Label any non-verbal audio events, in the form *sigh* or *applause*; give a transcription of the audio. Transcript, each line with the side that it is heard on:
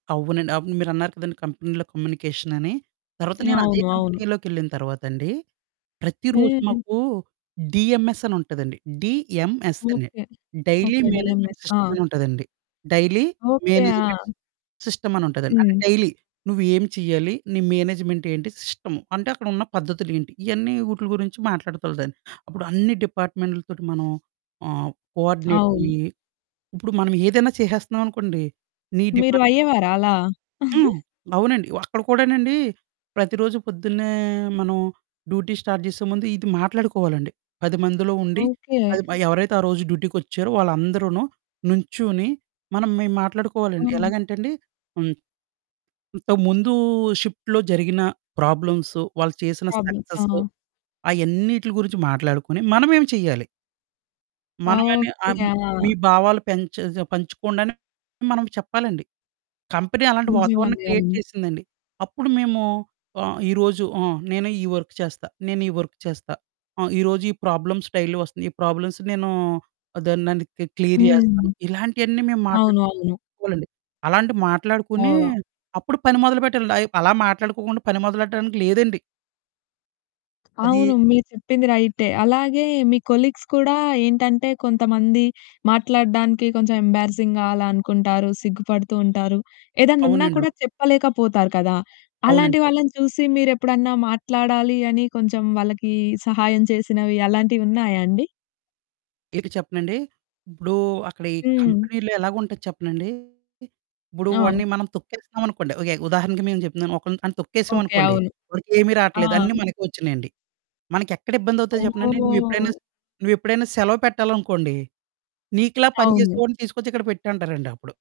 right: అవునండి. అప్పుడు మీరున్నారు కదండీ కంపెనీలో కమ్యూనికేషన్ అని. తర్వాత నేను అదే
left: అవును. అవును.
right: కంపెనీలోకెళ్ళిన తర్వాతండి. ప్రతిరోోజు
left: హ్మ్.
right: మాకు డిఎంఎస్ అని ఉంటదండి. డి.ఎం.ఎస్. అని.
left: Okay.
right: Daily
left: okay
right: management
left: DMS. ఆ!
right: సిస్టమని ఉంటదండి. Daily,
left: okay.
right: మేనేజ్‌మెంట్,
left: ఆ!
right: సిస్టమని ఉంటదండి. అంటే
left: హ్మ్.
right: డైలీ నువ్వు ఏం చేయాలి? నీ మేనేజ్‌మెంట్ ఏంటి? సిస్టము. అంటే అక్కడ ఉన్న పద్ధతులు ఏంటి? ఇయన్నీ వూటుల గురించి మాట్లాడుతులదండి. అప్పుడు అన్ని డిపార్ట్‌మెంట్లతోటి మనం ఆహ్, కో
left: అవును.
right: ఆర్డినేటయ్యి ఇప్పుడు మనం ఏదైనా చేసేస్తున్నామనుకోండి. నీ
left: మీరు
right: డిమాండ్
left: అయ్యేవారా అలా?
right: హ్మ్.
left: *giggles*
right: అవునండి. అక్కడ కూడానండి. ప్రతిరోజు పొద్దున్నే మనం డ్యూటీ స్టార్ట్ జేసే ముందు ఇది మాట్లాడుకోవాలండి. 10 మందిలో ఉండి
left: ఓకే.
right: అది మ ఎవరైతే ఆ రోజు డ్యూటీకొచ్చారో వాళ్ళందరూను నుంచుని. మనం మె మాట్లాడుకోవాలండి.
left: హ్మ్.
right: ఎలాగంటే అండి హ్మ్ ఇంత ముందు షిఫ్ట్‌లో జరిగిన ప్రాబ్లమ్సు, వాళ్ళు చేసిన
left: ప్రాబ్లమ్స్
right: సక్సెసు
left: ఆ!
right: అయన్నిటిల గురించి మాట్లాడుకుని మనమేమి చేయాలి. మనమని ఆ
left: ఓకే.
right: మీ
left: ఆ!
right: భావాలు పెంచె స ఆహ్, పంచుకోండని మనం చెప్పాలండి. కంపెనీ అలాంటి వాతావరణం
left: నిజమది
right: క్రియేట్
left: అవును.
right: చేసిందండి. అప్పుడు మేము ఆహ్, ఈ రోజు ఆహ్, నేను ఈ వర్క్ చేస్తా. నేనీ వర్క్ చేస్తా. ఆహ్, ఈ రోజు ఈ ప్రాబ్లమ్ స్టైలో వస్తుంది. ఈ ప్రాబ్లమ్స్ నేను అదోనండి క్లి క్లియర్
left: హ్మ్.
right: జేస్తాను. ఇలాంటియన్నీ మేము
left: అవును. అవును.
right: మాట్లాడుకోవాలండి. అలాంటియి మాట్లాడుకొని
left: ఓహ్!
right: అప్పుడు పని మొదలుపెట్టాలండి. అయ అలా మాట్లాడుకోకుండా పని మొదలుపెట్టడానికి లేదండి. అది
left: అవును. మీరు చెప్పింది రైటే. అలాగే మీ కొలిగ్స్ కూడా ఏంటంటే కొంతమంది మాట్లాడడానికి కొంచెం ఎంబారిసింగ్‌గా అలా అనుకుంటారు, సిగ్గుపడుతూ ఉంటారు. ఏదనున్నా
right: అవునండి. అవును.
left: కూడా చెప్పలేకపోతారు కదా!
right: అవునండి.
left: అలాంటి వాళ్ళని చూసి మీరెప్పుడన్నా మాట్లాడాలి అని కొంచెం వాళ్ళకి సహాయం చేసినవి అలాంటివున్నాయా అండి?
right: ఇక చెప్పనండి? ఉప్పుడు అక్కడ ఈ
left: హ్మ్.
right: కంపెనీలో ఎలాగుంటది చెప్పనండి? ఇప్పుడు
left: ఆ!
right: వాడిని మనం తొక్కేస్తున్నాం అనుకోండి. ఇలాగె ఉదాహరణకి మేము చెప్తున్నాను. ఒకని గాని
left: ఓకే.
right: తొక్కేసామనుకోండి.
left: అవును.
right: వాడికెమీ
left: ఆ!
right: రాట్లేదు. అన్నీ మనకే వచ్చునాయండి. మనకెక్కడ ఇబ్బందవుతదో చెప్పనా అండి. నువ్వెప్పుడైనా
left: ఓహ్!
right: స నువ్వెప్పుడైనా సెలవు పెట్టాలనుకోండి. నీకులా పని
left: అవును.
right: జేసేవోడిని తీసుకొచ్చి ఇక్కడ పెట్టంటారండి అప్పుడు.